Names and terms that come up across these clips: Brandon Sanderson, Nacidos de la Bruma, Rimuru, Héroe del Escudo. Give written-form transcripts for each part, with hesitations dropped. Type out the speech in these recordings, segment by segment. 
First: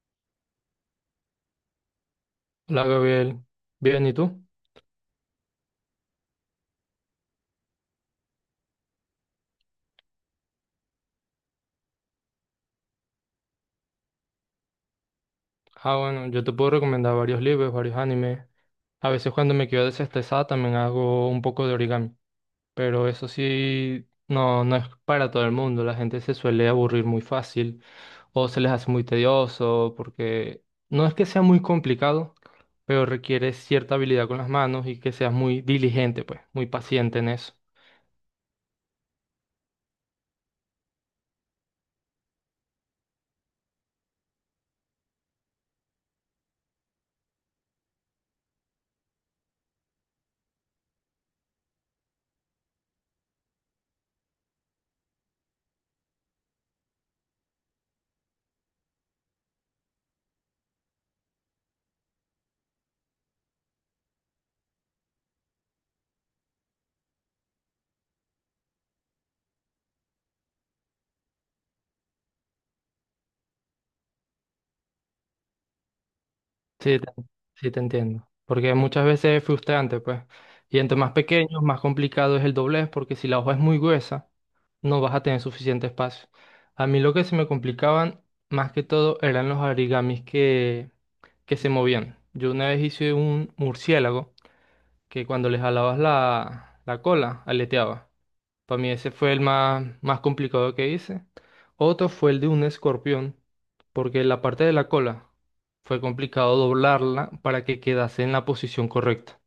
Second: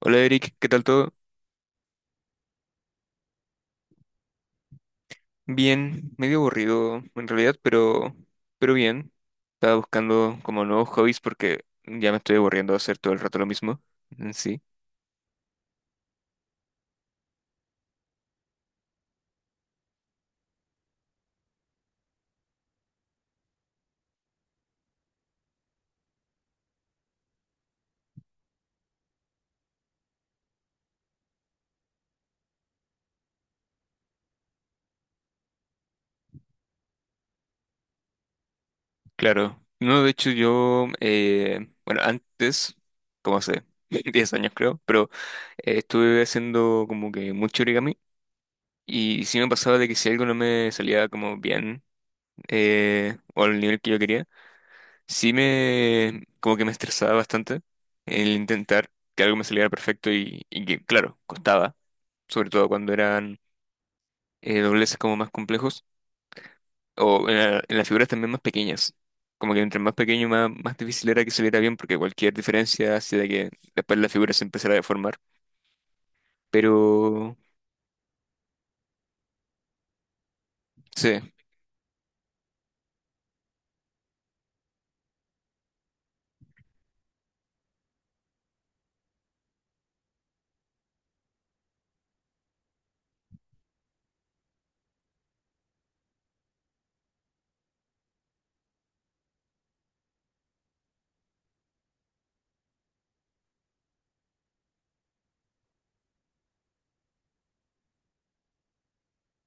Hola Eric, ¿qué tal todo? Hola Gabriel, bien, ¿y tú? Bien, medio aburrido en realidad, pero bien. Estaba buscando como nuevos hobbies porque ya me estoy aburriendo de hacer todo el rato lo mismo. Mm, sí, Ah, bueno, yo te puedo recomendar varios libros, varios animes. A veces cuando me quedo desestresada también hago un poco de origami, pero eso sí, no, no es para todo el mundo. La gente se suele aburrir muy fácil o se les hace muy tedioso porque no es que sea muy complicado, pero requiere cierta habilidad con las manos y que seas muy diligente, pues, muy paciente en eso. claro. No, de hecho yo, bueno, antes, como hace 10 años creo, pero estuve haciendo como que mucho origami y sí me pasaba de que si algo no me salía como bien o al nivel que yo quería. Sí me, como que me estresaba bastante el intentar que algo me saliera perfecto y que, claro, costaba, sobre todo cuando eran dobleces como más complejos o en las figuras también más pequeñas. Como que entre más pequeño, más difícil era que saliera bien, porque cualquier diferencia hacía que después la figura se empezara a deformar. Sí, te, Pero sí te entiendo. Porque muchas veces es frustrante, pues. Y entre más sí, pequeños, más complicado es el doblez, porque si la hoja es muy gruesa, no vas a tener suficiente espacio. A mí lo que se me complicaban más que todo eran los origamis que se movían. Yo una vez hice un murciélago que cuando le jalabas la cola, aleteaba. Para mí ese fue el más complicado que hice. Otro fue el de un escorpión, porque la parte de la cola fue complicado doblarla para que quedase en la posición correcta,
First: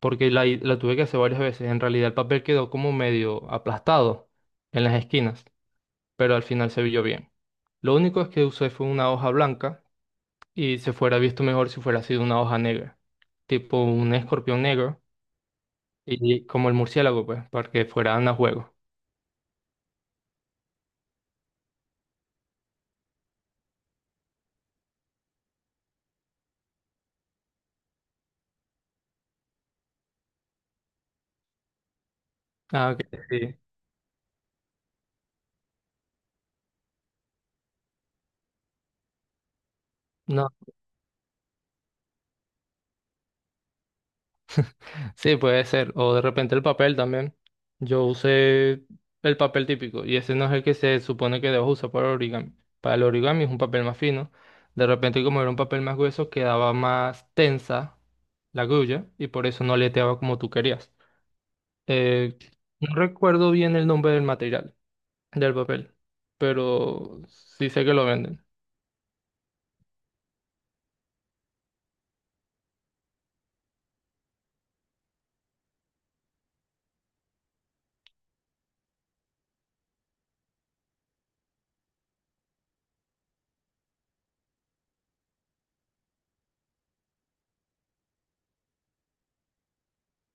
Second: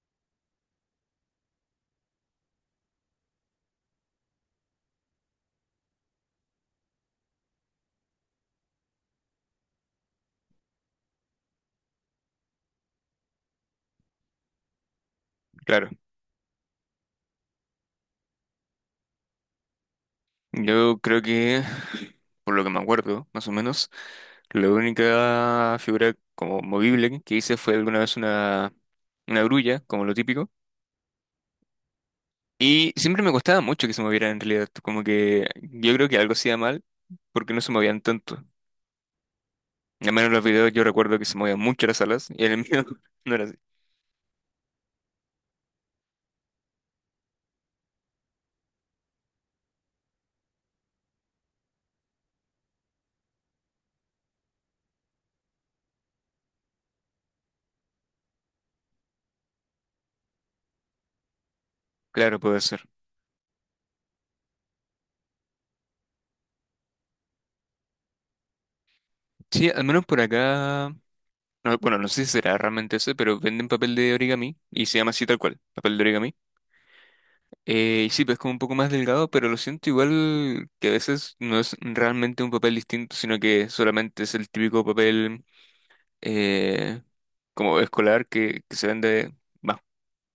porque la tuve que hacer varias veces. En realidad el papel quedó como medio aplastado en las esquinas, pero al final se vio bien. Lo único es que usé fue una hoja blanca y se fuera visto mejor si fuera sido una hoja negra, tipo un escorpión negro claro, y como el murciélago, pues, para que fueran a juego. yo creo que por lo que me acuerdo, más o menos. La única figura como movible que hice fue alguna vez una grulla, como lo típico. Ah, Y ok, siempre me sí. costaba mucho que se movieran en realidad. Como que yo creo que algo hacía mal, porque no se movían tanto. Al menos en los No, videos yo recuerdo que se movían mucho las alas y en el mío no era así. sí, puede ser. O de repente el papel también. Yo usé el papel típico y ese no es el que se supone que debo usar para origami. Para el origami es un papel más fino. De repente, como era un papel más grueso, quedaba más tensa la grulla y por eso no aleteaba como tú querías. Eh, Claro, puede ser. no recuerdo bien el nombre del material, del papel, pero sí sé que lo venden. Sí, al menos por acá. No, bueno, no sé si será realmente ese, pero venden papel de origami y se llama así tal cual, papel de origami. Y sí, pues como un poco más delgado, pero lo siento igual que a veces no es realmente un papel distinto, sino que solamente es el típico papel eh, como escolar que se vende más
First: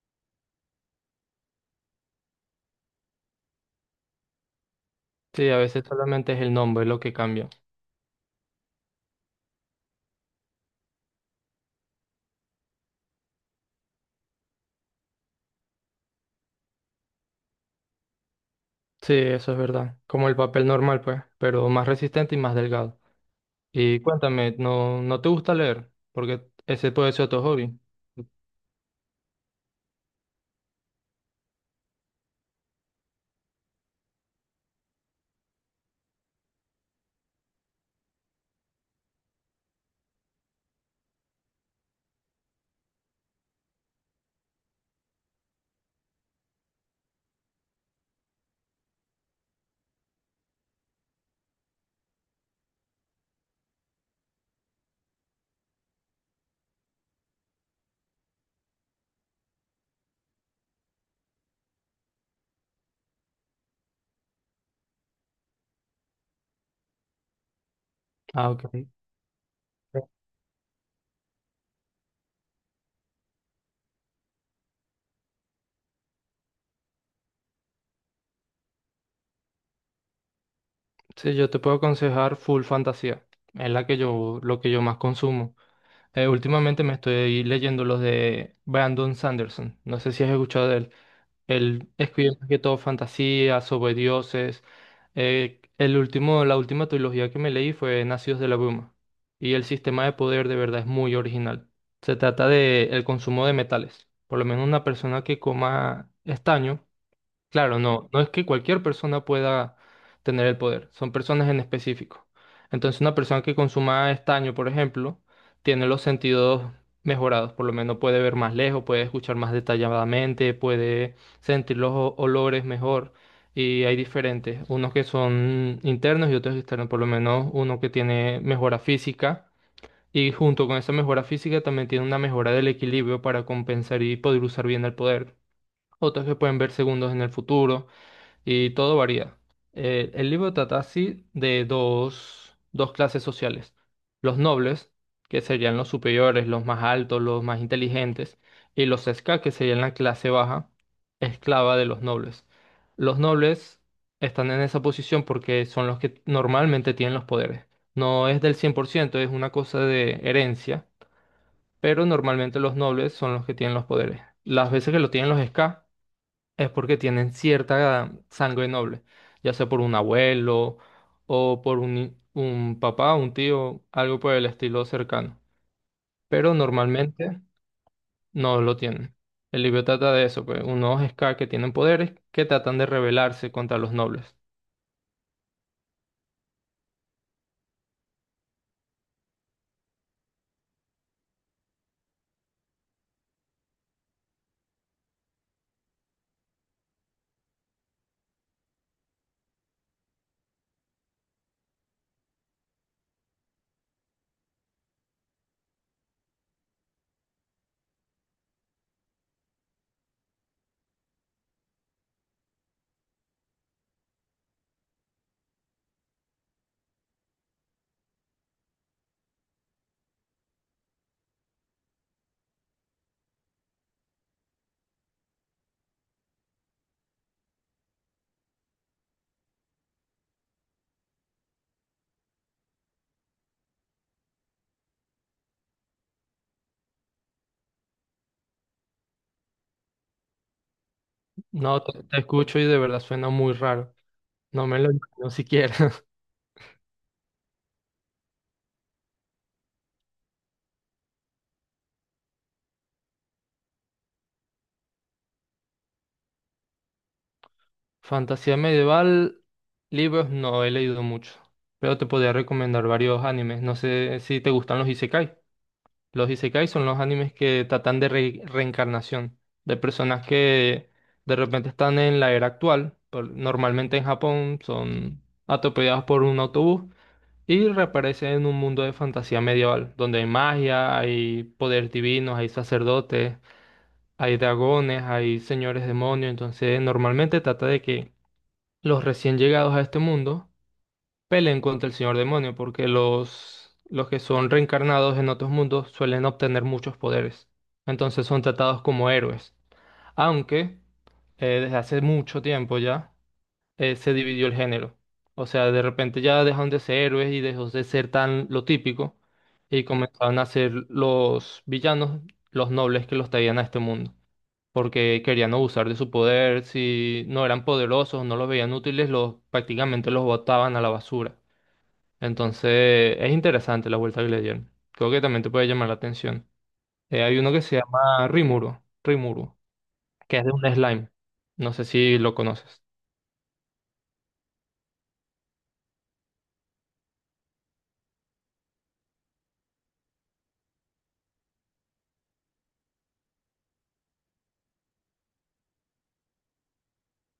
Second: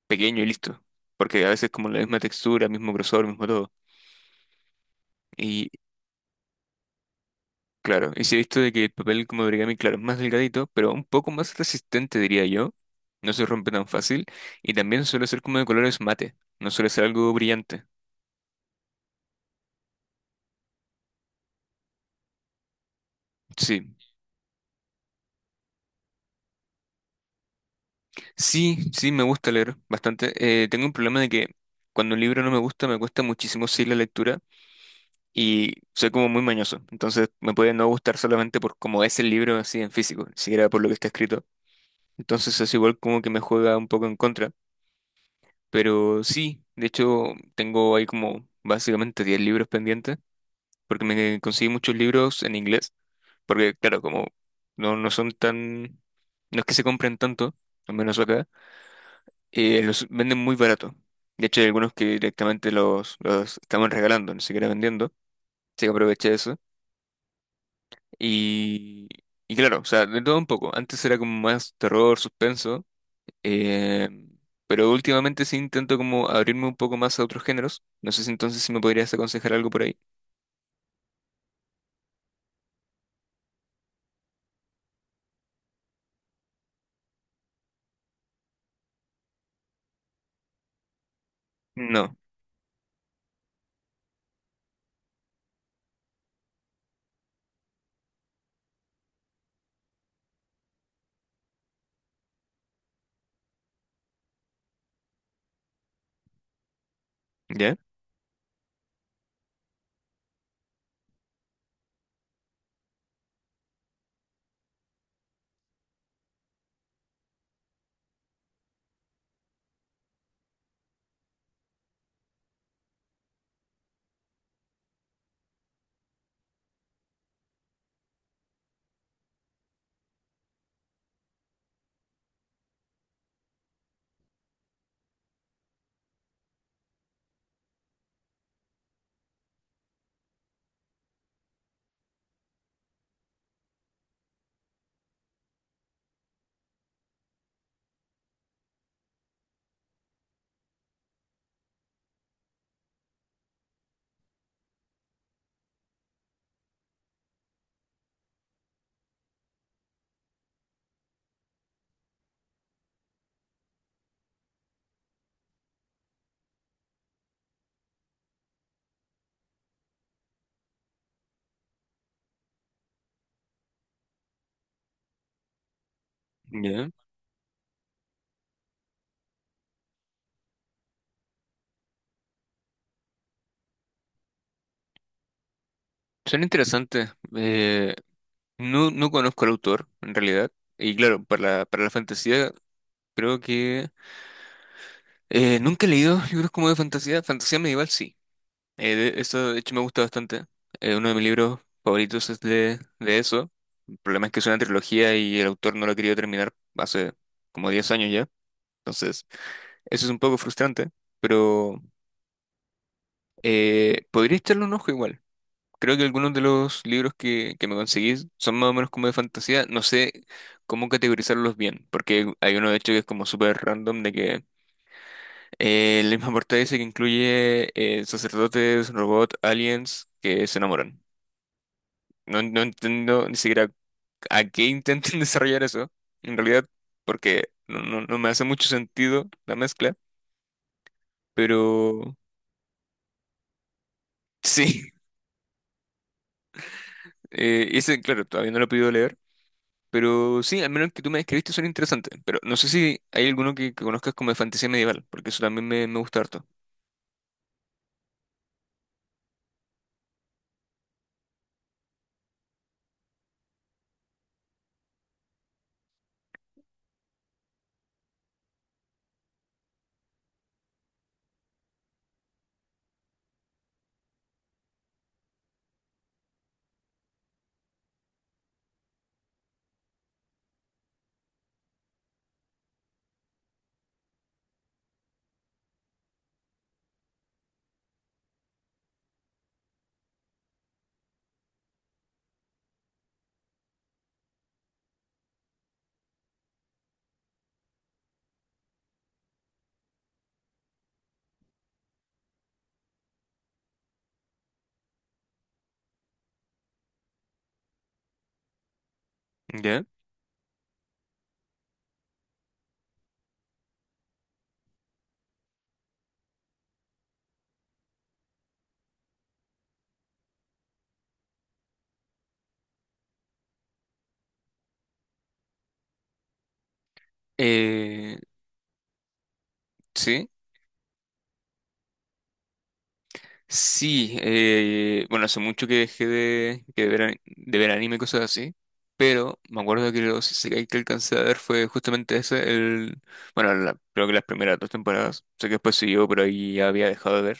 pequeño y listo. Porque a veces como la misma textura, mismo grosor, mismo todo. Sí, a Y veces solamente es el nombre lo que cambia. claro, y sí he visto de que el papel como de origami, claro, es más delgadito, pero un poco más resistente, diría yo. No se rompe tan fácil. Y también suele ser como de colores mate, no suele ser algo brillante. Sí, eso es verdad. Como el papel normal, pues, pero más resistente y más delgado. Sí. Y cuéntame, ¿no, no te gusta leer? Porque ese puede ser tu hobby. Sí, sí, me gusta leer bastante. Tengo un problema de que cuando un libro no me gusta, me cuesta muchísimo seguir la lectura y soy como muy mañoso. Entonces me puede no gustar solamente por cómo es el libro así en físico, ni siquiera por lo que está escrito. Entonces es igual como que me juega un poco en contra. Pero sí, de hecho tengo ahí como básicamente 10 libros pendientes, porque me conseguí muchos libros en inglés. Porque claro, como no son tan. No es que se compren tanto, al menos acá. Los venden muy barato. De hecho, hay algunos que directamente los estaban regalando, ni siquiera vendiendo. Así que aproveché eso. Ah, ok. Y, y claro, o sea, de todo un poco. Antes era como más terror, suspenso. eh, pero últimamente sí intento como abrirme un poco más a otros géneros. No sé si entonces si me podrías aconsejar algo por ahí. Sí, yo te puedo aconsejar full fantasía. Es la que lo que yo más consumo. Últimamente me estoy leyendo los de Brandon Sanderson. No sé si has escuchado de él. Él No. escribe más que todo fantasías sobre dioses. La última trilogía que me leí fue Nacidos de la Bruma. Y el sistema de poder de verdad es muy original. Se trata de el consumo de metales. Por lo menos una persona que coma estaño. ¿Ya? Claro, no, no es que cualquier persona pueda tener el poder, son personas en específico. Entonces, una persona que consuma estaño, por ejemplo, tiene los sentidos mejorados, por lo menos puede ver más lejos, puede escuchar más detalladamente, puede sentir los olores mejor. Y hay diferentes, unos que son internos y otros externos, por lo menos uno que tiene mejora física y junto con esa mejora física también tiene una mejora del equilibrio para compensar y poder usar bien el poder. Otros que pueden ver segundos en el futuro y todo varía. El libro trata así de dos clases sociales. Los nobles, que serían los superiores, los más altos, los más inteligentes, y los ska, que serían la clase baja, esclava de los nobles. Los nobles están en esa posición porque son los que normalmente tienen los poderes. No es del 100%, es una cosa de herencia, pero normalmente los nobles son los que tienen los poderes. Las veces que lo tienen los ska, es porque tienen cierta sangre noble, ya sea por un abuelo o por un papá, un tío, algo por el estilo cercano. Pero ¿Ya? normalmente no lo tienen. El libro trata de eso, pues, unos Scar que tienen poderes que tratan de rebelarse contra los nobles. Son interesantes. No conozco al autor, en realidad. Y claro, para la fantasía, creo que. Nunca he leído libros como de fantasía. Fantasía medieval, sí. Eso, de hecho, me gusta bastante. Uno de mis libros favoritos es de eso. El problema es que es una trilogía y el autor no lo ha querido terminar hace como 10 años ya. Entonces, eso es un poco frustrante. Pero podría echarle un ojo igual. Creo que algunos de los libros que me conseguís son más o menos como de fantasía. No sé cómo categorizarlos bien, porque hay uno de hecho que es como súper random de que la misma portada dice que incluye sacerdotes, robots, aliens que se enamoran. No entiendo ni siquiera a qué intentan desarrollar eso, en realidad, porque no me hace mucho sentido la mezcla, No, te, pero te escucho y de verdad suena muy raro. No me lo sí, imagino siquiera. Ese, claro, todavía no lo he podido leer, pero sí, al menos el que tú me describiste son interesantes, pero no sé si hay alguno que conozcas como de fantasía medieval, porque eso también me gusta harto. Fantasía medieval, libros no he leído mucho, pero te podría recomendar varios animes. No sé si te gustan los isekai. Los isekai son los animes que tratan de reencarnación, de personas que de repente están en la era actual, por- normalmente en Japón son atropellados por un autobús y reaparecen en un mundo de fantasía medieval, donde hay magia, hay poderes divinos, hay sacerdotes, hay dragones, hay señores demonios, entonces normalmente trata de que los recién llegados a este mundo peleen contra el señor demonio, porque los que son reencarnados en otros mundos suelen obtener muchos poderes. Entonces son tratados como héroes. Aunque desde hace mucho tiempo ya se dividió el género. O sea, de repente ya dejaron de ser héroes y dejó de ser tan lo típico ¿Ya? y comenzaron a ser los villanos, los nobles que los traían a este mundo. Porque querían abusar de su poder, si no eran poderosos, no los veían útiles, los, prácticamente los botaban a la basura. Entonces, es interesante la vuelta que le dieron. Creo que también te puede llamar la atención. Hay uno que se Eh, llama Rimuru, sí. que es de un slime. No sé si lo conoces. Sí, bueno, hace mucho que dejé de ver anime y cosas así, pero me acuerdo que los isekai que alcancé a ver fue justamente ese, bueno, creo que las primeras dos temporadas. Sé que después siguió, pero ahí ya había dejado de ver.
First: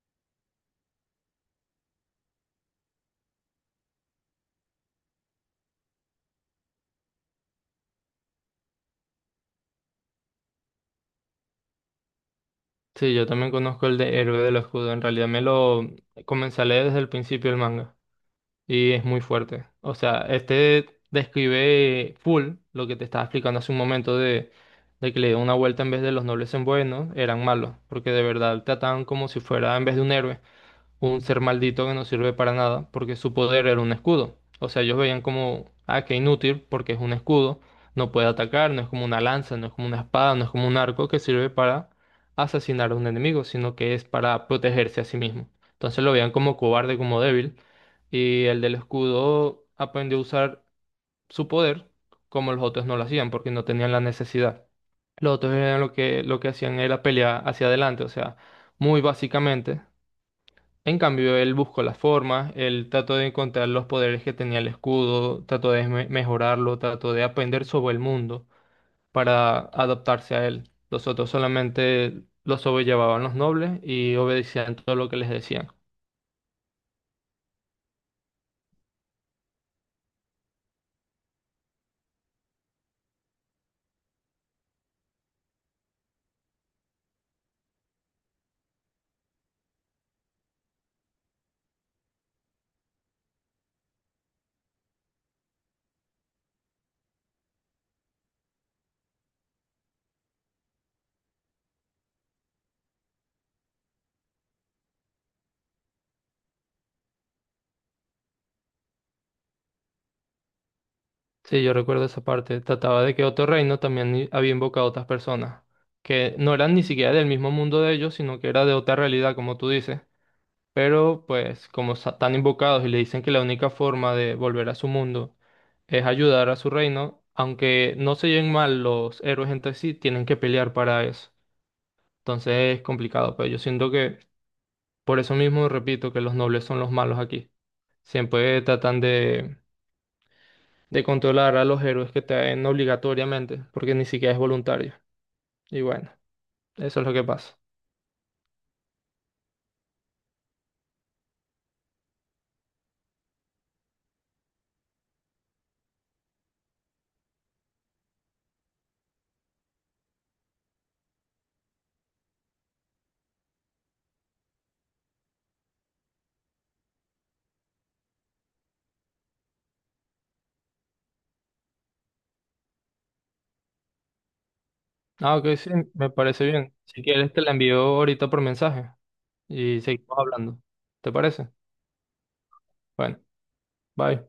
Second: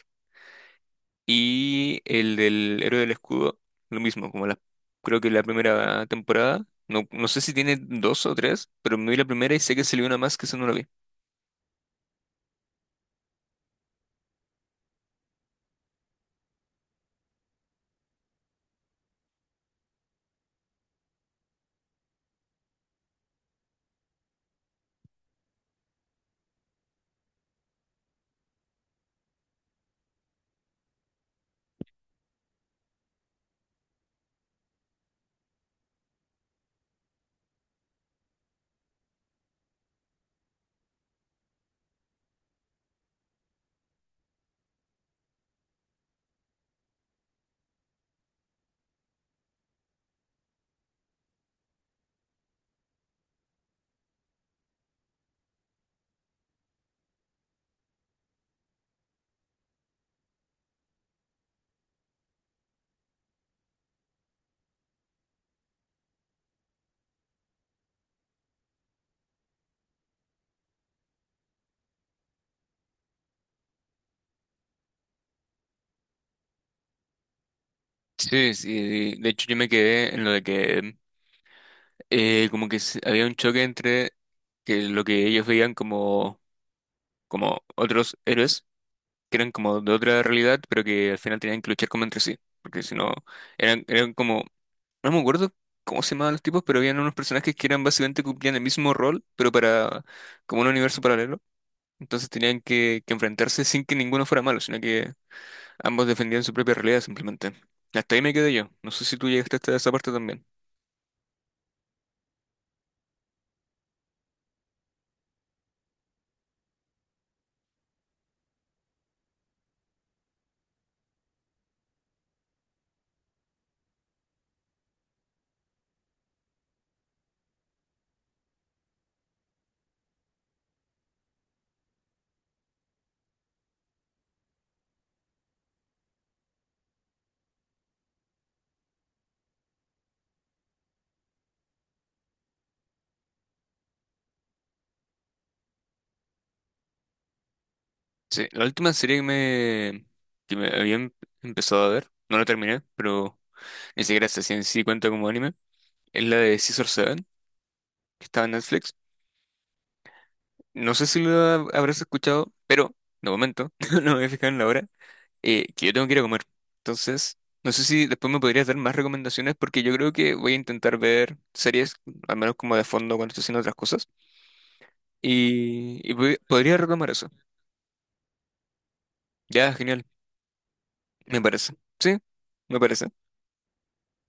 Y el del Héroe del Escudo, lo mismo, como creo que la primera temporada, no sé si tiene dos o tres, pero me vi la primera y sé que salió una más que esa no la vi. Sí, yo también conozco el de Héroe del Escudo. En realidad me lo comencé a leer desde el principio del manga. Y es muy fuerte. O sea, este describe full lo que te estaba explicando hace un momento de que le dio una vuelta en vez de los nobles en buenos, eran malos. Porque de verdad trataban como si fuera en vez de un héroe un ser maldito que no sirve para nada porque su poder era un escudo. O sea, ellos veían como, ah, que inútil porque es un escudo, no puede atacar, no es como una lanza, no es como una espada, no es como un arco que sirve para asesinar a un enemigo, sino que es para protegerse a sí mismo. Entonces lo veían como cobarde, como débil, y el del escudo aprendió a usar su poder como los otros no lo hacían porque no tenían la necesidad. Los otros eran lo que hacían era pelear hacia adelante, o sea, muy básicamente en cambio, él buscó las formas, él trató de encontrar los poderes que tenía el escudo, trató de mejorarlo, trató de aprender sobre el mundo para adaptarse a él. Los otros solamente los sobrellevaban los nobles y obedecían todo lo que les decían. Sí, sí, de hecho yo me quedé en lo de que como que había un choque entre que lo que ellos veían como otros héroes, que eran como de otra realidad, pero que al final tenían que luchar como entre sí, porque si no, eran como, no me acuerdo cómo se llamaban los tipos, pero habían unos personajes que eran básicamente cumplían el mismo rol, pero para como un universo paralelo. Entonces tenían que enfrentarse sin que ninguno fuera malo, sino que ambos defendían su propia realidad simplemente. Hasta ahí me quedé yo. No sé si tú llegaste hasta esa parte también. Sí, yo recuerdo esa parte. Trataba de que otro reino también había invocado a otras personas, que no eran ni siquiera del mismo mundo de ellos, sino que era de otra realidad, como tú dices. Pero pues como están invocados y le dicen que la única forma de volver a su mundo es ayudar a su reino, aunque no se lleven mal los héroes entre sí, tienen que pelear para eso. Entonces es complicado, pero yo siento que por eso mismo repito que los nobles son los malos aquí. Siempre tratan de controlar a los héroes que traen obligatoriamente, porque ni siquiera es voluntario. Y bueno, eso es lo que pasa. Sí, la última serie que me había empezado a ver, no la terminé, pero ni siquiera sé si en sí cuenta como anime, es la de Scissor Seven, que estaba en Netflix. No sé si la habrás escuchado, pero de momento no me he fijado en la hora, que yo tengo que ir a comer. Entonces, no sé si después me podrías dar más recomendaciones, porque yo creo que voy a intentar ver series, al menos como de fondo cuando estoy haciendo otras cosas, Ah, ok, sí, me parece bien. podría Si retomar eso. quieres te la envío ahorita por mensaje Ya, y genial, seguimos hablando. ¿Te me parece? parece. Sí, me Bueno, parece. bye.